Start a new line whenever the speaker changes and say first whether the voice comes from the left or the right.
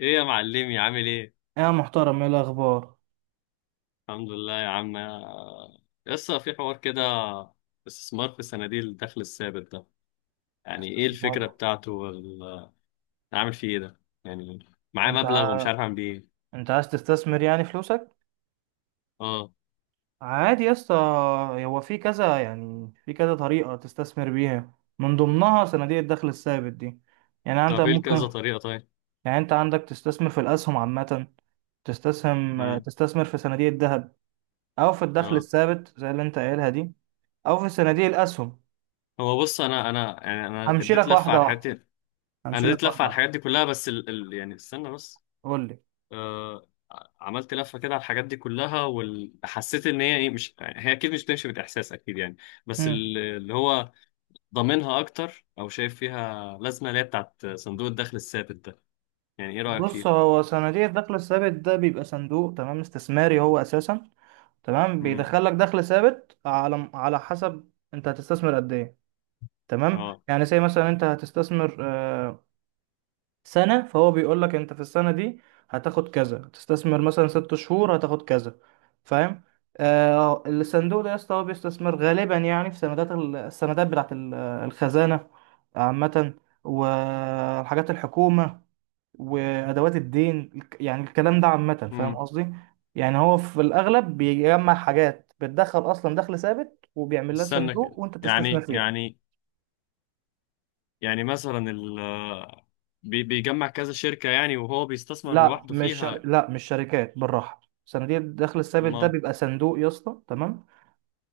left: ايه يا معلمي، عامل ايه؟
right: يا محترم، ايه الاخبار؟
left: الحمد لله يا عم. لسه في حوار كده. استثمار في صناديق الدخل الثابت ده، يعني ايه الفكرة
right: استثمار.
left: بتاعته، اعمل فيه ايه ده يعني؟ معاه
right: انت
left: مبلغ ومش
right: ع...
left: عارف اعمل بيه ايه.
right: انت عايز تستثمر يعني فلوسك.
left: اه.
right: عادي يا اسطى. هو في كذا، يعني في كذا طريقه تستثمر بيها، من ضمنها صناديق الدخل الثابت دي. يعني انت
left: طب ايه كذا
right: ممكن.
left: طريقة طيب؟
right: يعني انت عندك تستثمر في الاسهم عامه.
left: امم.
right: تستثمر في صناديق الذهب او في الدخل
left: اه.
right: الثابت زي اللي انت قايلها دي او في صناديق الاسهم.
left: هو بص، انا يعني انا
right: همشي
left: اديت
right: لك
left: لفة على
right: واحده
left: الحاجات
right: واحده
left: دي.
right: همشي
left: انا اديت
right: لك
left: لفة
right: واحده
left: على
right: واحده.
left: الحاجات دي كلها، بس يعني استنى بس.
right: قول
left: آه، عملت لفة كده على الحاجات دي كلها، وحسيت ان هي ايه، مش هي اكيد مش بتمشي بالاحساس اكيد يعني. بس
right: لي.
left: اللي هو ضامنها اكتر، او شايف فيها لازمه، اللي هي بتاعت صندوق الدخل الثابت ده. يعني ايه رايك
right: بص،
left: فيه؟
right: هو صناديق الدخل الثابت ده بيبقى صندوق، تمام، استثماري هو اساسا. تمام،
left: امم.
right: بيدخلك دخل ثابت على حسب انت هتستثمر قد ايه. تمام،
left: اه.
right: يعني زي مثلا انت هتستثمر سنة، فهو بيقول لك انت في السنة دي هتاخد كذا، هتستثمر مثلا 6 شهور هتاخد كذا. فاهم؟ الصندوق ده يا اسطى هو بيستثمر غالبا، يعني في سندات السندات بتاعت الخزانة عامة، والحاجات الحكومة، وادوات الدين يعني الكلام ده عامه، فاهم
left: امم.
right: قصدي؟ يعني هو في الاغلب بيجمع حاجات بتدخل اصلا دخل ثابت وبيعمل لها
left: استنى
right: صندوق
left: كده،
right: وانت بتستثمر
left: يعني،
right: فيها.
left: مثلا بيجمع كذا شركه يعني، وهو بيستثمر لوحده فيها.
right: لا مش شركات، بالراحه. صناديق الدخل الثابت ده بيبقى صندوق يا اسطى، تمام.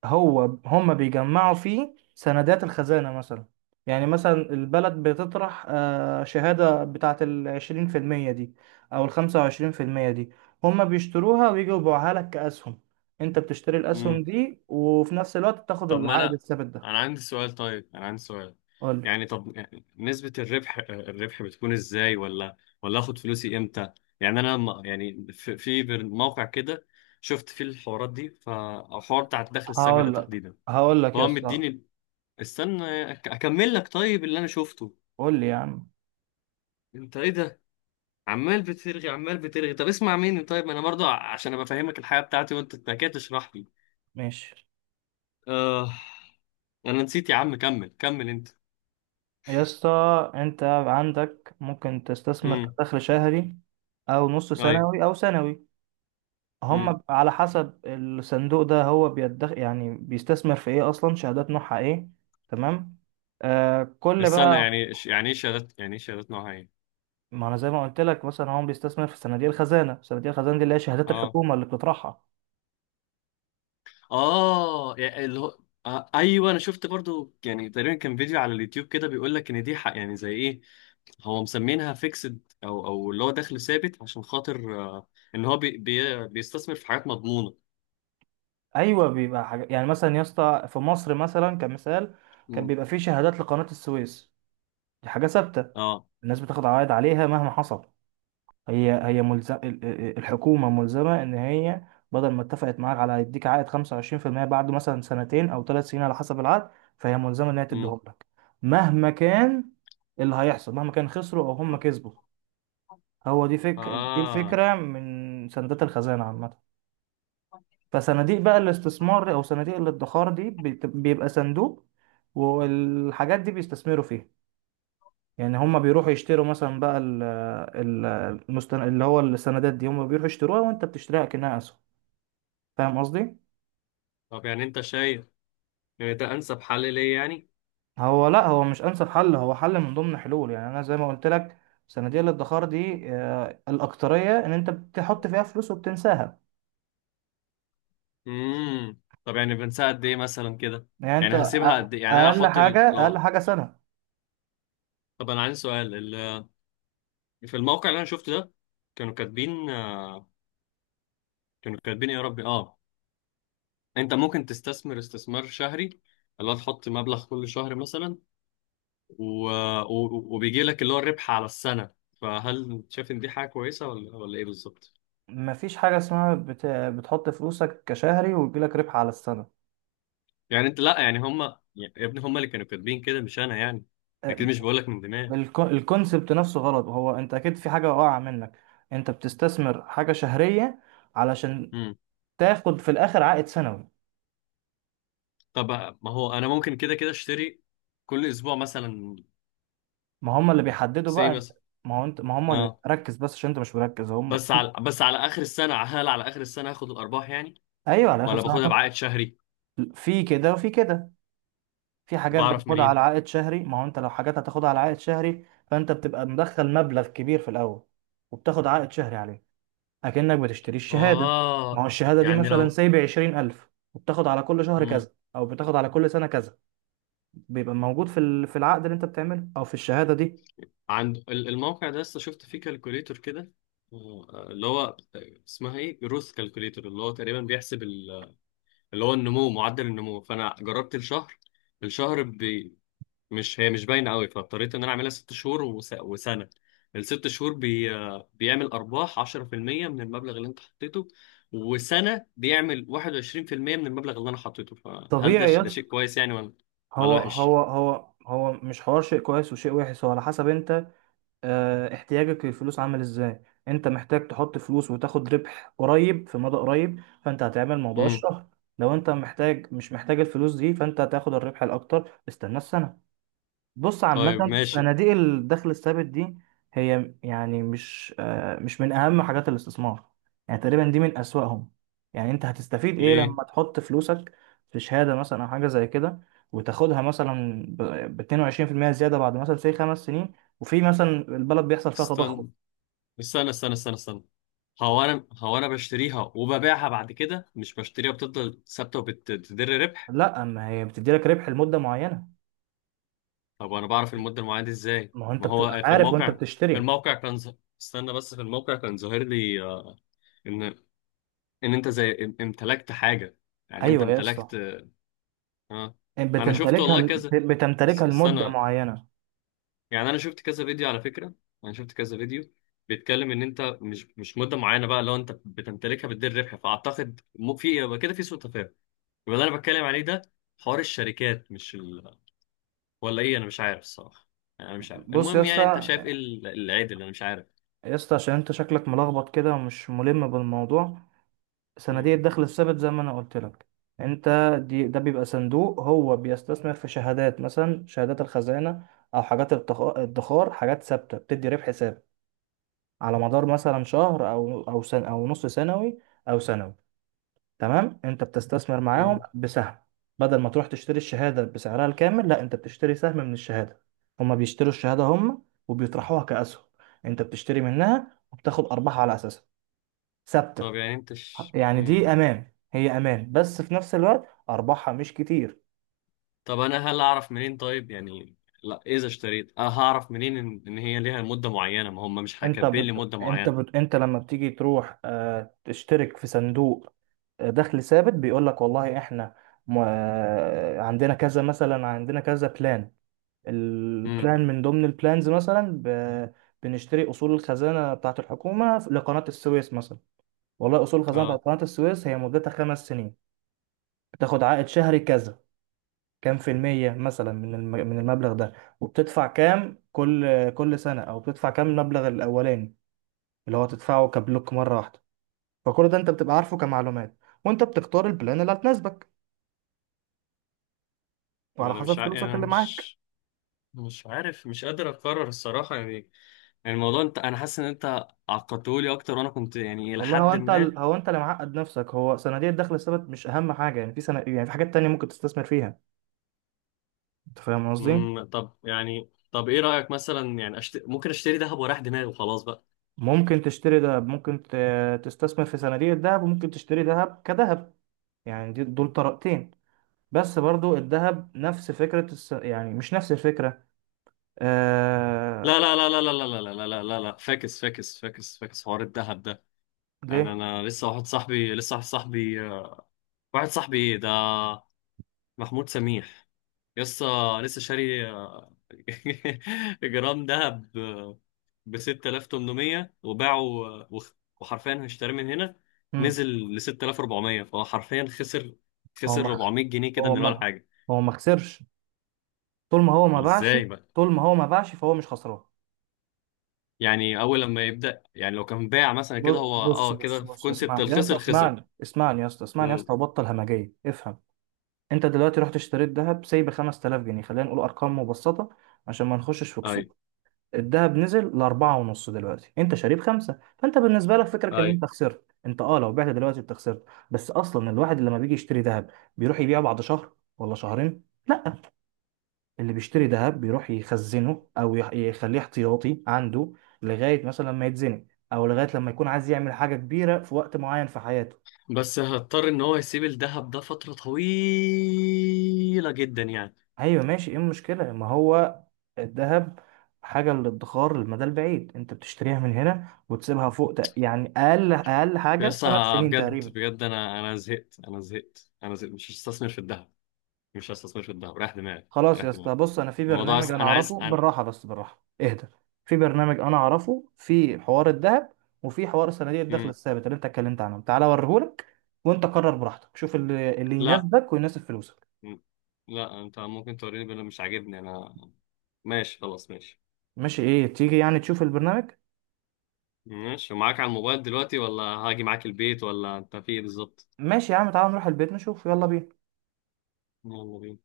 right: هو هم بيجمعوا فيه سندات الخزانة مثلا. يعني مثلا البلد بتطرح شهادة بتاعة العشرين في المية دي أو الخمسة وعشرين في المية دي. هم بيشتروها ويجوا يبيعوها لك كأسهم. أنت بتشتري
left: ما،
right: الأسهم دي وفي نفس الوقت تاخد
left: طب، ما
right: العائد
left: انا
right: الثابت ده.
left: انا عندي سؤال، طيب انا عندي سؤال.
right: قول لي.
left: يعني، طب يعني نسبة الربح، بتكون ازاي؟ ولا اخد فلوسي امتى؟ يعني انا يعني في موقع كده شفت فيه الحوارات دي، فالحوار بتاع الدخل السلبي ده
right: هقول لك
left: تحديدا،
right: هقول لك يا
left: هو
right: اسطى.
left: مديني. استنى، اكمل لك طيب اللي انا شفته.
right: قول لي يا عم.
left: انت ايه ده، عمال بترغي عمال بترغي؟ طب اسمع مني طيب، ما انا برضه عشان ابقى فاهمك الحياة بتاعتي، وانت كده تشرح لي.
right: ماشي
left: آه، انا نسيت يا عم، كمل كمل انت.
right: يا اسطى. أنت عندك ممكن تستثمر
left: امم.
right: كدخل شهري أو نص
left: ايوه.
right: سنوي أو سنوي. هم على حسب الصندوق ده هو يعني بيستثمر في ايه اصلا، شهادات نوعها ايه. تمام. كل
left: استنى،
right: بقى.
left: يعني ايه شهادات نوعها ايه؟
right: ما انا زي ما قلت لك، مثلا هو بيستثمر في صناديق الخزانه. صناديق الخزانه دي اللي هي شهادات
left: اه.
right: الحكومه اللي بتطرحها.
left: اه يعني اللي هو، آه ايوه، انا شفت برضو. يعني تقريبا كان فيديو على اليوتيوب كده بيقول لك ان دي حق، يعني زي ايه. هو مسمينها فيكسد، او اللي هو دخل ثابت، عشان خاطر آه، ان هو بي بي بيستثمر في حاجات مضمونه.
right: ايوه، بيبقى حاجه، يعني مثلا يا اسطى في مصر مثلا كمثال كان
left: امم.
right: بيبقى فيه شهادات لقناه السويس. دي حاجه ثابته.
left: اه.
right: الناس بتاخد عوائد عليها مهما حصل. هي ملزم. الحكومة ملزمة إن هي بدل ما اتفقت معاك على هيديك عائد 25% بعد مثلا سنتين أو 3 سنين على حسب العقد، فهي ملزمة إن هي
left: امم.
right: تديهم لك مهما كان. اللي هيحصل مهما كان، خسروا أو هم كسبوا. هو دي دي
left: اه.
right: الفكرة من صندوق الخزانة عامة. فصناديق بقى الاستثمار أو صناديق الادخار دي بيبقى صندوق، والحاجات دي بيستثمروا فيها. يعني هم بيروحوا يشتروا مثلا بقى ال اللي هو السندات دي. هم بيروحوا يشتروها وانت بتشتريها كأنها اسهم. فاهم قصدي؟
left: طب يعني انت شايف ان ده انسب حل ليه يعني؟
right: هو لا، هو مش انسب حل، هو حل من ضمن حلول، يعني انا زي ما قلت لك صناديق الادخار دي الاكتريه ان انت بتحط فيها فلوس وبتنساها.
left: امم. طب يعني بنساعد قد ايه مثلا كده؟
right: يعني انت
left: يعني هسيبها قد ايه؟ يعني انا
right: اقل
left: احط
right: حاجه اقل
left: لو،
right: حاجه سنه.
left: طب انا عندي سؤال. في الموقع اللي انا شفته ده، كانوا كاتبين كانوا كاتبين إيه يا ربي، اه. انت ممكن تستثمر استثمار شهري، اللي هو تحط مبلغ كل شهر مثلا، و... وبيجي لك اللي هو الربح على السنة، فهل شايف ان دي حاجة كويسة ولا ايه بالظبط؟
right: مفيش حاجه اسمها بتحط فلوسك كشهري ويجيلك ربح على السنه.
left: يعني انت، لا، يعني هم، يا ابني هم اللي كانوا كاتبين كده، مش انا يعني، اكيد
right: آه،
left: مش بقول لك من دماغي.
right: الكونسبت نفسه غلط، هو انت اكيد في حاجة واقعة منك. انت بتستثمر حاجة شهرية علشان
left: امم.
right: تاخد في الاخر عائد سنوي.
left: طب ما هو انا ممكن كده اشتري كل اسبوع مثلا،
right: ما هم اللي بيحددوا
left: سي
right: بقى انت.
left: مثلا.
right: ما هو انت ما هم اللي
left: اه،
right: ركز بس عشان انت مش مركز هم.
left: بس على اخر السنة، هل على اخر السنة هاخد الارباح يعني؟
right: ايوه، على اخر
left: ولا
right: سنة
left: باخدها
right: هتاخد.
left: بعائد شهري؟
right: في كده وفي كده. في حاجات
left: بعرف
right: بتاخدها
left: منين؟
right: على عائد شهري، ما هو انت لو حاجات هتاخدها على عائد شهري فانت بتبقى مدخل مبلغ كبير في الاول وبتاخد عائد شهري عليه، اكنك بتشتري الشهادة. ما هو
left: اه
right: الشهادة دي
left: يعني
right: مثلا
left: لو
right: سايب 20,000 وبتاخد على كل شهر
left: مم.
right: كذا او بتاخد على كل سنة كذا. بيبقى موجود في العقد اللي انت بتعمله او في الشهاده دي.
left: عند الموقع ده، لسه شفت فيه كالكوليتور كده، اللي هو اسمها ايه، جروث كالكوليتور، اللي هو تقريبا بيحسب اللي هو النمو، معدل النمو. فانا جربت الشهر، الشهر مش هي مش باينه قوي، فاضطريت ان انا اعملها ست شهور، وسنه. الست شهور بيعمل ارباح 10% من المبلغ اللي انت حطيته، وسنه بيعمل 21% من المبلغ اللي انا حطيته. فهل ده
right: طبيعي يا
left: ده
right: اسطى.
left: شيء كويس يعني؟ ولا
right: هو
left: وحش؟
right: هو هو هو مش حوار شيء كويس وشيء وحش، هو على حسب انت، اه احتياجك للفلوس عامل ازاي. انت محتاج تحط فلوس وتاخد ربح قريب في مدى قريب، فانت هتعمل موضوع
left: امم.
right: الشهر. لو انت محتاج مش محتاج الفلوس دي فانت هتاخد الربح الاكتر، استنى السنه. بص
left: طيب
right: عامة
left: ماشي.
right: صناديق الدخل الثابت دي هي يعني مش مش من أهم حاجات الاستثمار، يعني تقريبا دي من أسوأهم. يعني أنت هتستفيد إيه
left: ليه؟
right: لما تحط فلوسك في شهادة مثلا أو حاجة زي كده وتاخدها مثلا ب 22% زيادة بعد مثلا 5 سنين، وفي مثلا البلد بيحصل فيها تضخم.
left: استنى استنى استنى استنى استنى، هو انا بشتريها وببيعها بعد كده؟ مش بشتريها بتفضل ثابته وبتدر ربح؟
right: لا، ما هي بتدي لك ربح لمدة معينة.
left: طب وانا بعرف المده المعينه دي ازاي؟
right: ما هو أنت
left: ما
right: بتبقى
left: هو في
right: عارف وأنت
left: الموقع،
right: بتشتري.
left: كان استنى بس. في الموقع كان ظاهر لي آه، ان، انت زي امتلكت حاجه، يعني انت
right: أيوه يا اسطى.
left: امتلكت. اه. انا شفت والله
right: بتمتلكها.
left: كذا.
right: بتمتلكها لمدة
left: استنى،
right: معينة.
left: يعني انا شفت كذا فيديو على فكره. انا شفت كذا فيديو بيتكلم ان انت مش مده معينه. بقى لو انت بتمتلكها بتدير ربح، فاعتقد في إيه؟ يبقى كده في سوء تفاهم، يبقى اللي انا بتكلم عليه ده حوار الشركات، مش ولا ايه، انا مش عارف الصراحه، يعني انا مش عارف.
right: بص يا
left: المهم، يعني انت
right: اسطى،
left: شايف ايه العيب اللي انا مش عارف.
right: عشان انت شكلك ملخبط كده ومش ملم بالموضوع. صناديق
left: مم.
right: الدخل الثابت زي ما انا قلت لك، انت، ده بيبقى صندوق، هو بيستثمر في شهادات مثلا شهادات الخزانة او حاجات الادخار، حاجات ثابتة بتدي ربح ثابت على مدار مثلا شهر او او نص سنوي او سنوي. تمام، انت بتستثمر معاهم
left: مم.
right: بسهم. بدل ما تروح تشتري الشهادة بسعرها الكامل، لا انت بتشتري سهم من الشهادة. هما بيشتروا الشهادة هما، وبيطرحوها كأسهم. انت بتشتري منها وبتاخد ارباح على اساسها ثابته.
left: طب يعني انت ش...
right: يعني
left: مم.
right: دي امان، هي امان، بس في نفس الوقت ارباحها مش كتير.
left: طب انا هل اعرف منين طيب يعني، لا، اذا اشتريت انا هعرف منين ان, هي ليها مدة معينة؟ ما هم مش كاتبين لي مدة معينة.
right: انت لما بتيجي تروح تشترك في صندوق دخل ثابت، بيقول لك والله احنا م... آه، عندنا كذا مثلا، عندنا كذا بلان.
left: امم.
right: البلان من ضمن البلانز مثلا بنشتري اصول الخزانه بتاعت الحكومه لقناه السويس مثلا. والله اصول الخزانه بتاعت
left: اه.
right: قناه السويس هي مدتها 5 سنين، بتاخد عائد شهري كذا، كام في المية مثلا من المبلغ ده، وبتدفع كام كل سنة أو بتدفع كام المبلغ الأولاني اللي هو تدفعه كبلوك مرة واحدة. فكل ده أنت بتبقى عارفه كمعلومات، وأنت بتختار البلان اللي هتناسبك
left: ما
right: وعلى
left: انا مش
right: حسب
left: يعني
right: فلوسك
left: انا
right: اللي معاك.
left: مش مش عارف، مش قادر اقرر الصراحة يعني. يعني الموضوع انت، انا حاسس ان انت عقدتهولي اكتر، وانا كنت يعني الى
right: والله هو
left: حد ما.
right: هو أنت اللي معقد نفسك، هو صناديق الدخل الثابت مش أهم حاجة، يعني في سنة يعني في حاجات تانية ممكن تستثمر فيها. أنت فاهم قصدي؟
left: مم. طب يعني، طب ايه رأيك مثلا يعني، ممكن اشتري ذهب وراح دماغي وخلاص بقى؟
right: ممكن تشتري دهب، ممكن تستثمر في صناديق الدهب، وممكن تشتري دهب كدهب. يعني دول طريقتين. بس برضو الذهب نفس فكرة يعني مش نفس الفكرة.
left: لا
right: آه...
left: لا لا لا لا لا لا لا لا لا لا لا! فاكس فاكس فاكس فاكس حوار الذهب ده. انا
right: ليه؟
left: انا لسه، واحد صاحبي ايه ده، محمود سميح، لسه لسه شاري جرام ذهب ب 6800 وباعه، وخ- وحرفيا هيشتريه من هنا،
right: مم.
left: نزل ل 6400، فهو حرفيا خسر،
right: هو ما خ-
left: 400 جنيه كده
right: هو
left: من ولا
right: ما
left: حاجه.
right: هو ما خسرش طول ما هو ما باعش.
left: ازاي بقى؟
right: طول ما هو ما باعش فهو مش خسران.
left: يعني اول لما يبدا، يعني لو كان باع مثلا كده هو،
right: بص
left: اه
right: بص
left: كده، في
right: بص،
left: كونسبت
right: اسمعني يا اسطى،
left: الخسر، خسر.
right: اسمعني، اسمعني يا اسطى، اسمعني يا
left: امم.
right: اسطى، وبطل همجية، افهم. انت دلوقتي رحت اشتريت ذهب سايب 5000 جنيه، خلينا نقول ارقام مبسطة عشان ما نخشش في
left: اي.
right: كسوف. الذهب نزل لأربعة ونص، دلوقتي انت شاريه بخمسة، فانت بالنسبة لك فكرك ان
left: اي.
right: انت خسرت، انت اه لو بعت دلوقتي انت خسرت. بس اصلا الواحد لما بيجي يشتري ذهب بيروح يبيعه بعد شهر ولا شهرين، لا. اللي بيشتري ذهب بيروح يخزنه او يخليه احتياطي عنده لغاية مثلا لما يتزنق، او لغاية لما يكون عايز يعمل حاجة كبيرة في وقت معين في حياته.
left: بس هضطر ان هو يسيب الذهب ده فترة طويلة جدا يعني.
right: ايوه ماشي، ايه المشكلة؟ ما هو الذهب حاجة للادخار للمدى البعيد، انت بتشتريها من هنا وتسيبها فوق، يعني اقل اقل حاجه
left: بس
right: 5 سنين
left: بجد
right: تقريبا.
left: بجد، انا زهقت، انا زهقت، انا زهقت، مش هستثمر في الذهب، مش هستثمر في الذهب، رايح دماغي،
right: خلاص
left: رايح
right: يا اسطى،
left: دماغي،
right: بص انا في
left: الموضوع
right: برنامج انا
left: انا عايز
right: اعرفه، بالراحه، بس بالراحه اهدى. في برنامج انا اعرفه في حوار الذهب وفي حوار صناديق الدخل
left: مم.
right: الثابت اللي انت اتكلمت عنه، تعالى اوريهولك. وانت قرر براحتك، شوف اللي
left: لا.
right: يناسبك ويناسب فلوسك.
left: مم. لا، انت ممكن توريني، بل مش عاجبني انا. ماشي خلاص، ماشي.
right: ماشي، ايه تيجي يعني تشوف البرنامج؟
left: ماشي، ومعاك على الموبايل دلوقتي، ولا هاجي معاك البيت، ولا انت في ايه بالظبط؟
right: ماشي يا عم، تعالى نروح البيت نشوف، يلا بينا.
left: يلا بينا.